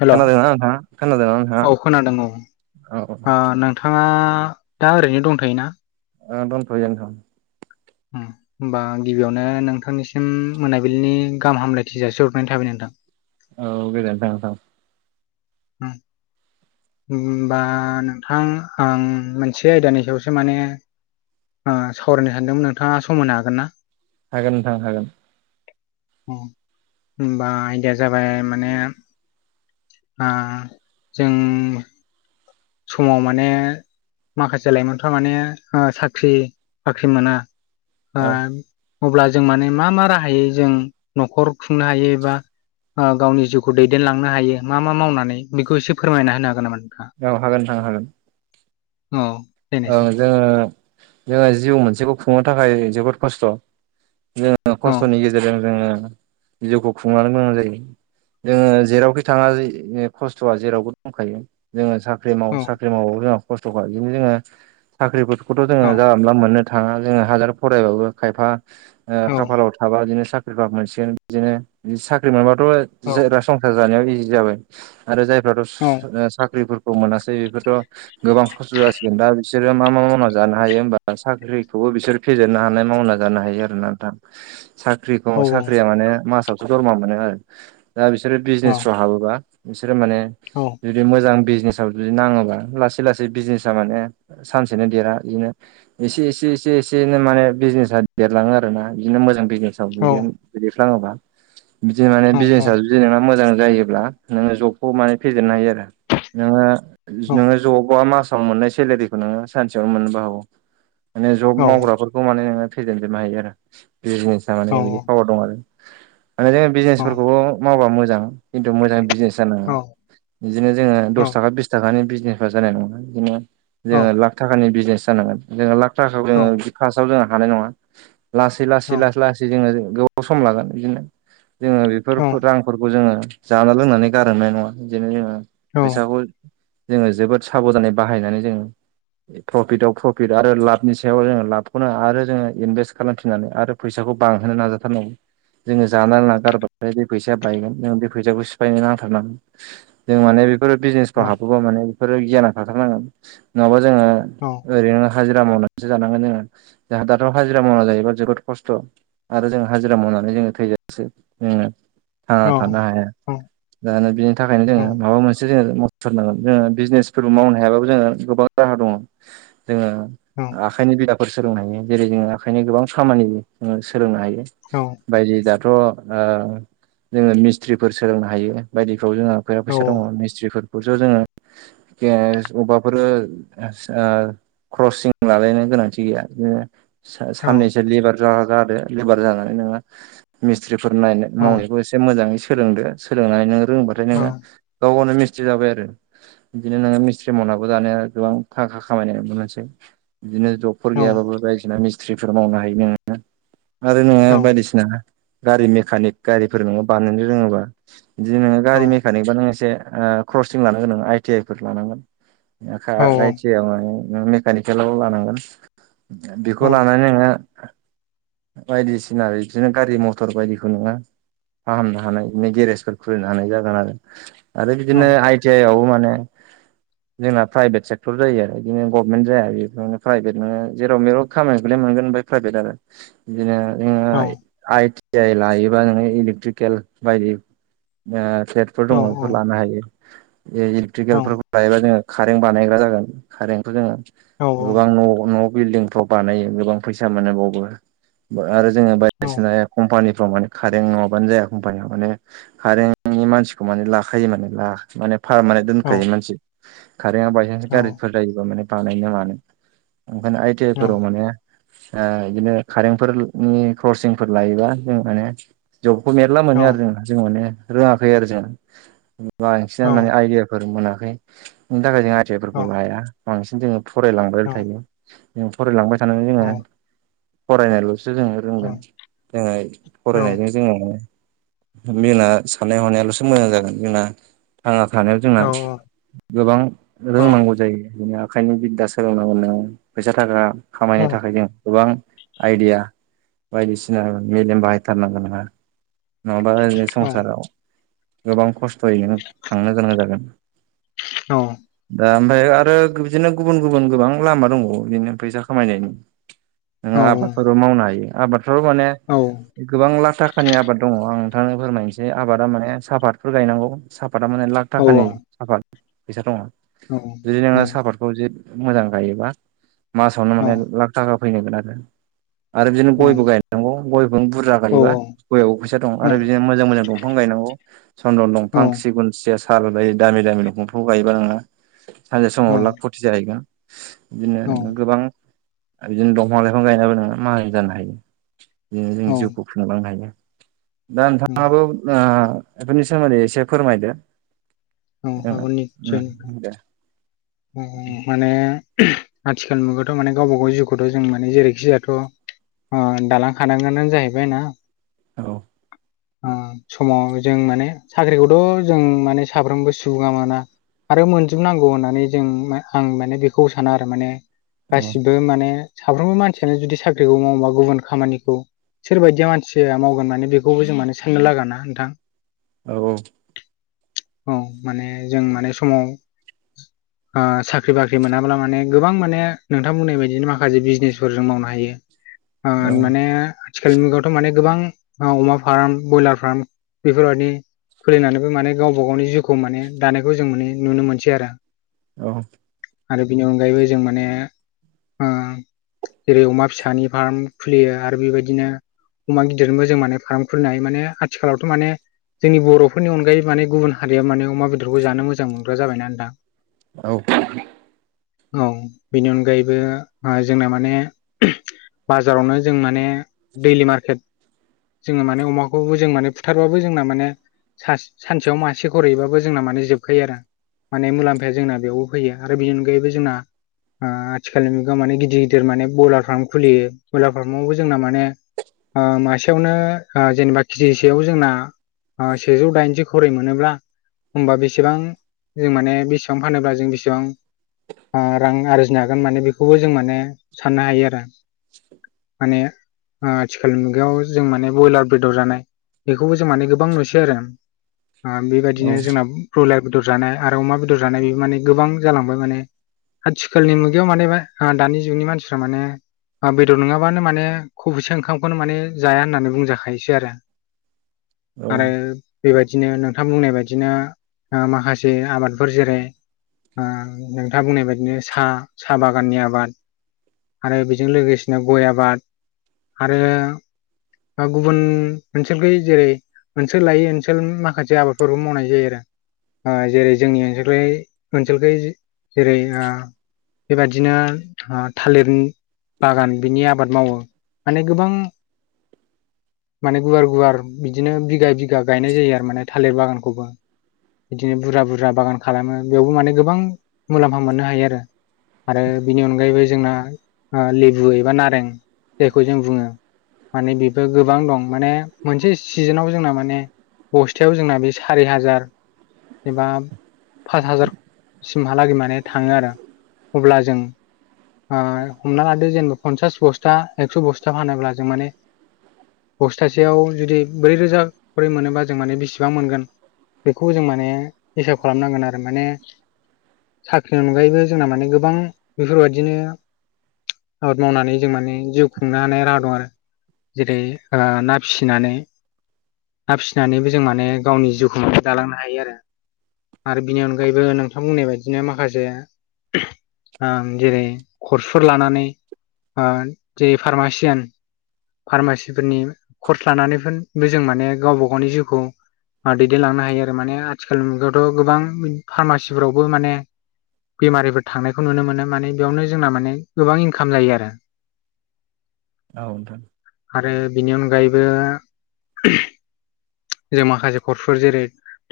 हेल' खोनादोंना नोंथाङा खोनादोंना नोंथाङा औ खोनादों औ औ ओ नोंथाङा दा ओरैनो दंथायोना ओ दंथयो नोंथां होमबा गिबियावनो नोंथांनिसिम मोनाबिलिनि गाहाम हामलायथि जासिहरनायनि थाबाय नोंथां औ गोजोनथों नोंथां हुम होमबा नोंथां आं मोनसे आयदानि सायावसो माने ओ सावरायनो सानदोंमोन नोंथाङा सम होनो हागोन ना हागोन नोंथां हागोन होमबा आयदाया जाबाय माने आ जों समाव माने माखासे लाइमोनफ्रा माने ओ साख्रि बाख्रि मोना औ ओ अब्ला जों माने मा मा राहायै जों न'खर खुंनो हायो एबा ओ गावनि जिउखौ दैदेनलांनो हायो मा मा मावनानै बेखौ एसे फोरमायना होनो हागोन नामा? नोंथाङा? औ हागोन नोंथां हागोन औ ओ देनायसाय जोङो जोङो जिउ मोनसेखौ खुंनो थाखाय जोबोद खस्थ' जोङो औ खस्थ'नि गेजेरजों जोङो जिउखौ खुंलानो गोनां जायो। जोङो जेरावखि थाङा खस्थ'आ जेरावबो दंखायो जोङो साख ख्रि औ माव साख्रि मावाबो जोंहा खस्थ'खा इदिनो जोङो साख्रिफोरखौथ' औ जोङो जानला मोनला मोननो थाङा जोङो हाजार फरायबाबो खायफा ओ औ खाफालाव थाबा इदिनो साख सोरबा मोनसिगोन इदिनो साख्रि मोनबाथ' औ जोरा संसार जानायाव इजि जाबाय। आरो औ जायफ्राथ' साख्रिफोरखौ मोनासै बेफोरथ' गोबां खस्थ' जसि दा बिसोरो मा मा मावना जानो हायो होमबा साख्रिखौबो बिसोर फेजेननो हानाय मावना जानो हायो आरोना दा [inaudible] साख्रिखौ औ साख्रिया माने मासावसो दरमा मोनो आरो दा बिसोरो औ बिजनेसफ्र हाबोबा बिसोर माने जुदि मोजां बिजनेसाव जुदि नाङोबा लासै लासै बिजनेस ना माने सानसेनो देरा इदिनो एसे एसे एसे एसेनो माने बिजनेसा देरलाङो आरो। रोना इजोंनो मोजांबिजनेसाव जुदि गोलैफ्लाङोबा बिदिनो माने औ बिजनेसा जुदि नोंना मोजां जायोब्ला नोङो जबखौ माने फेजेननो हायो आरो नोङो जबावबा मास साव मोननाय सेलेरारिखौ नोङो सानसेयावनो मोननोबो हागौ माने जब औ मावग्राफोरखौ माने नोङो फैेजेनजोबनो हायो आरो बे जिनिसा माने बिदि पावार दं आरो। माने जोङ बिजनेसफोरखौबो मावबा मोजां खिन्थु मोजां बिजनेस औ जानांगोन इदिनो जोङो दस थाखा बिस थाखानि बिजनेसफ्रा जानाय नङा इदिनो जोङो लाख थाखानि बिजनेस जानांगोन जोङो लाख थाखाखौ जोङो फासआव जोङो हानाय नङा लासै लासै लासै लासै जोङो गोबाव सम लागोन इदिनो जोङो बेफोर रांफोरखौ जोङो जाना लोंनानै गारहोनाय नङा इदिनो जोङो फैसाखौ जोङो जोबोद साब'दानै बाहायनानै जोङो प्रफिटआव प्रफिट आरो लाबनि सायाव जोङो लाबखौनो आरो जोङो इनभेस्ट खालामफिननानै आरो फैसा खौ बांहोनो नाजाथारनांगौ। जोङो जानो लोंना गारबाथाय बे फैसाया बायगोन जों बे फैसाखौ सिफायनो नांथारनांगोन जों माने बे बेफोरो बिजनेसफ्राव हाबोबा माने बेफोरो गियाना थाथारनांगोन नङाबा जोङो ओरैनो हाजिरा मावनानैसो जानांगोन जोंङो दाथ' हाजिरा मावनानै जायोबा जोबोद खस्थ' आरो जों हाजिरा माव नानै जोङो थैजासे जोङो थांना थानो हाया दानो बिनि थाखायनो जोङो माबा मोनसे जोङो थारनांगोन जोङो बिजनेसफोरखौ मावनो हायाबाबो जोहा गोबां राहा दङ जोङो आखाइनि बिदाफोर सोलोंनो हायो जेरै जोङो आखाइनि गोबां खामानि जोङो सोलोंनो हायो। बायदि दाथ' ओ जोङो मिस्ट्रिफोर सोलोंनो हायो बायदि जोंहा फैया फैसा दङ मिस्ट्रिफोरखौ थ' जोङो अबाफोर ओ क्रसिं लालायनो गोनांथि गैया। बिदिनो सा-साननैसो लेबार जा जादों। लेबार जानानै नोङो मिस्ट्रि फोर नायनाय मावनायखौ एसे मोजाङै सोंलोंदो सोलोंनानै नों रोंबाथाय नोङो गाव गावनो मि थ्रि जाबाय आरो बिदिनो नोङो मिस्थ्रि मावनाबो दानाया गोबां थाखा खामायनाय मोनसे बिदिनो जबफोर गैयाबाबो बायदिसिना मिस्ट्रिफोर मावनो हायो नोङो आरो नोङो बायदिसिना गारि मेकानिक गारिफोर नोङो बानायनो रोङोबा बिदि नोङो गारि मेकानिक बा नों एसे क्रसिं लानांगोन नों आइटि आइ फोर लानांगोन। [unintelligible] आइ टि आइ मेकानिकेलाव लानांगोन बेखौ लानानै नोङो [unintelligible] बायदिसिना बिदिनो गारि मथर बायदिखौ नङा फाहामनो हानाय बि गेरेजफोर खुलिनो हानाय जागोन आरो आरो बिदिनो आइटि आइ आवबो माने [unintelligible] जोंना प्राइभेट सेक्टर जायो आरो बिदिनो गभमेन्ट जाया बेफोरावनो प्राइभेट नो जेराव मेराव खामानिखौलाय मोन मोनोफ्राय प्राइभेट आरो बिदिनो नोङो आइटि आइ लायोबा नोङो इलेक्ट्रिकेल बायदि ओ फेटफोर दङ बेफोर लानो हायो। बे इलेकट्रिकेलफोरखौ लायोबा जोङो कारेन्ट बानायग्रा जागोन कारन्टखौ जोङो गोबां न'-न' बिल्डिंफ्राव बानायो गोबां फैसा मोन बावो आरो जोङो बायदिसिना कम्पानि कार नङाबानो जाया कम्पानिया माने कारेनि मानसिखौ माने लाखायो माने फारमाने औ दोनखायो मानसि खारेन्टआ बायसान्स गारिफोर जायोबा माने बानायनो मानो ओंखायनो आइटि आइ फोराव माने ओ बिदिनो खारेनफोरनि क्रसिंफोर लायोबा जों माने जबखौ मेरला मोनो आरो जों-जों माने रोङाखै आरो जों बांसि माने आइदिया मोनाखै बिनि थाखाय जों आथियाफोरखौ लाया बांसिन जोङो फरायलांबाय थायो। ज फरायलांबाय थ जोङो फरायनायल'स जोङो रोंगोन जोङो फरायनायजों जोङो। जोंना साननाय हनायाल'सो मोजां जागोन जोंना थांना थानाय जोंना गोबां रोंनांगौ जायो। ओंखायनो बिदा सोलोंनांगौ फैसा थाखा खामायनो थाखाय जों गोबां आइदिया बायदिसिना मेलेम बाहायथारनांगौ नङा नङाबा ओरै संसाराव गोबां खस्थ'यै नों थांनो गोनां जागोन। औ। दा ओमफ्राय आरो बिदिनो गुबुन-गुबुन गोबां लामा दंबावो बिदिनो फैसा खामायनायनि नोङ आबादफोरबो मावनो हायो आबादफोर माने गोबां लाख थाखा थाखानि आबाद दङ। आं नोंथांनो फोरमायनोसै। आबादा माने सापतफोर गायनांगौ सापता माने लाख खानि साफात फैसा दङ। जुदि नोंङो साहापातखौ ज मोजां गायोबा मासावनो माने लाख थाखा फैनांगोन आरो। आरो बिदिनो गयबो गायनांगौ गयफोर बुरजा गायोबा गयआवबो फैसा दं आरो बिदिनो मोजां- मोजां दंफां गायनांगौ। चन्दन दंफां, सिगुन, सिया, साल गायो दामि-दामि दंफांखौ गायोबा नोंङो सानसे समाव लाख फथि जाहैगोन। बिदिनोनो गोबां बिदिनो दंफां लाइफां गायनाबो नोङो माहाजोन जानो हायो। बिदिनो जों जिउखौ खुनालांनो हायो। दा नोंथाङाबो ओ बिफोरनि सोमोन्दै एसे फोरमायदो [unintelligible] ओ उम दे माने आथिखाल मुगायावाथ' माने गावबा गाव जिउखौथ' जों माने जेरैखि जायाथ' ओ दालां खानांगोनानो जाहैबाय ना? औ ओ समाव जों माने साख्रिखौथ' जों माने साफ्रोमबो दुगामाना आरो मोनजोबनांगौ होननानै जों मा आं माने बेखौ साना आरो माने । औ गासिबो माने साफ्रोमबो मानसियानो जुदि साख्रिखौ मावोबा गुबुन खामानिखौ । सोरबायदिया मानसिया मावगोन माने बेखौबो जों माने साननो लागोना नोंथां । औ-औ । औ माने जों माने समाव । आ साख्रि बाख्रि मोनाब्ला माने गोबां माने नोंथां बुंनाय बायदियै माखासे बिजनेसफोर जों मावनो हायो । आ औ माने । आथिखाल मुगायावथ' माने गोबां ओ अमा फार्म बयलार फार्म बेफोरबायदि । खुलिनानैबो माने गावबा गावनि जिउखौ माने दानायखौ जों माने नुनो मोनसै आरो । औ । आरो बिनि अनगायैबो जों माने ओ । जेरै अमा फिसानि फार्म खुलियो आरो बेबायदिनो । अमा गिदिरनिबो जों माने फार्म खुलिनो हायो माने आथिखालावथ' माने । जोंनि बर'फोरनि अनगायै माने गुबुन हारियाव माने अमा बेदरखौ जानो मोजां मोनग्रा जाबायना नोंथां । औ । औ बेनि अनगायैबो ओ जोंना माने बाजारावनो जों माने दैलि मार्केट जोङो माने अमाखौबो जों माने फुथारबाबो जोंना माने सास सानसेयाव मासे खरहैबाबो जोंना माने जोबखायो आरो माने मुलाम्फाया जोंना बेयावबो फैयो । आरो बेनि अनगायैबो जोंना आ आथिखालनि मुगायाव माने गिदिर गिदिर माने बयलार फार्म खुलियो बयलार फार्मावबो जोंना माने आ मासेयावनो आ जेनेबा केजि सेआव जोंना आ सेजौ दाइनजि खरै मोनोब्ला होमबा बेसेबां जों माने बेसेबां फानोब्ला जों बेसेबां आ रां आरजिनो हागोन माने बेखौबो जों माने साननो हायो आरो । माने आथिखाल मुगायाव जों माने बयलार बेदर जानाय बेखौबो जों माने गोबां नुसै आरो । आ बेबायदिनो औ जोंना ब्रयलार बेदर जानाय आरो अमा बेदर जानायनिबो माने गोबां जालांबाय माने । आथिखालनि मुगायाव मानेबा आ दानि जुगनि मानसिफ्रा माने आ बेदर नङाबानो माने ख'बसे ओंखामखौनो माने जाया होननानै बुंजाखायोसै आरो । औ आरो बेबाय दिनो नोंथां बुंनाय बाददिनो आ माखासे आबादफोर जेरै आ नोंथाङा बुंनाय बादिनो सा सा बागाननि आबाद आरो बेजों लोगोसेनो गय आबाद आरो आ गुबुन मोनसे गै जेरै ओनसोल लायै ओनसोल माखासे आबादफोरखौ मावनाय जायो आरो । आ जेरै जोंनि ओनसोग्लै ओनसोलखै जेरै बेबादिनो आ थालिरनि बागान बिनि आबाद मावो माने गोबां माने गुवार गुवार बिदिनो बिघा बिघा गायनाय जायो आरो माने थालिर बागानखौबो । बिदिनो बुरजा बुरजा बागान खालामो बेयावबो माने गोबां मुलाम्फा मोननो हायो आरो । आरो बिनि अनगायैबो जोंना आ लेबु एबा नारें जायखौ जों बुङो माने बेबो गोबां दं माने मोनसे सिजोनाव जोंना माने बस्थायाव जोंना बे सारि हाजार एबा पास हाजारसिमहालागै माने थाङो आरो । अब्ला जों आ हमना लादो जेनेबा पन्सास बस्था एकस' बस्था फानोब्ला जों माने बस्थासेयाव जुदि ब्रै रोजा खरै मोनोबा जों माने बेसेबां मोनगोन बेखौ जों माने हिसाब खालामनांगोन आरो माने साख्रिनि अनगायैबो जोंना माने गोबां बेफोरबायदिनो आबाद मावनानै जों माने जिउ खुंनो हानाय राहा दं आरो। जेरै ओ ना फिसिनानै ना फिसिनानैबो माने जोंनि जिउखौ [unintelligible] दालांनो हायो आरो। आरो बिनि अनगायैबो नोंथां बुंनाय बायदिनो माखासे जेरै कर्सफोर लानानै ओ जेरै फार्मासियान फार्मासिफोरनि कर्स लानानैफोरबो जों माने गावबा गावनि जिउखौ दैदेनलांनो हायो आरो माने आथिखाल मुगायावथ' गोबां फार्मासिफोरावबो माने बेमारिफोर थांनायखौ नुनो मोनो माने बेयावनो जोंना माने गोबां इनखाम जायो आरो। औ आरो बिनि अनगायैबो जों माखासे खर्सफोर जेरै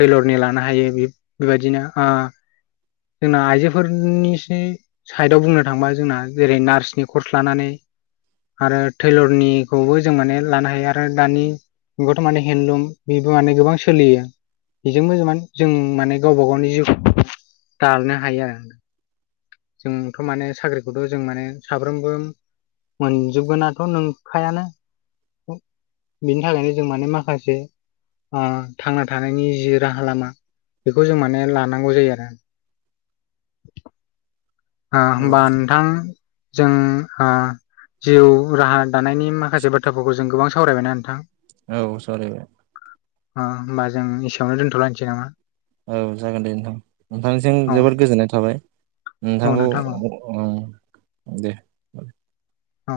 थैलरनि लानो हायो बेबायदिनो जोंना आइजोफोरनि इसे साइड आव बुंनो थांबा जोंना जेरै नार्सनि कर्स लानानै आरो टैलरनिखौबो जों माने लानो हायो आरो दानि जुगावथ' माने हेनलुम बेबो माने गोबां सोलियो बेजोंबो माने जों माने गावबा गावनि जिउखौ दारनो हायो जोंथ' माने साख्रिखौथ' जों माने साफ्रोमबो मोनजोबगोनाथ' नोंखायानो [inaudible] बेखौ जों माने लानांगौ जायो आरो आ होमबा नोंथां जों जिउ राहा दानायनि माखासे बाथ्राफोरखौ जों गोबां सावरायबायना नोंथां औ सावरायबाय अ होमबा जों इसेयावनो दोन्थ'लायनोसै नामा? औ जागोन दे नोंथां नोंथांनिजोंम औ जोबोद गोजोननाय थाबाय औ नोंथांखौ नोंथां औ उम दे औ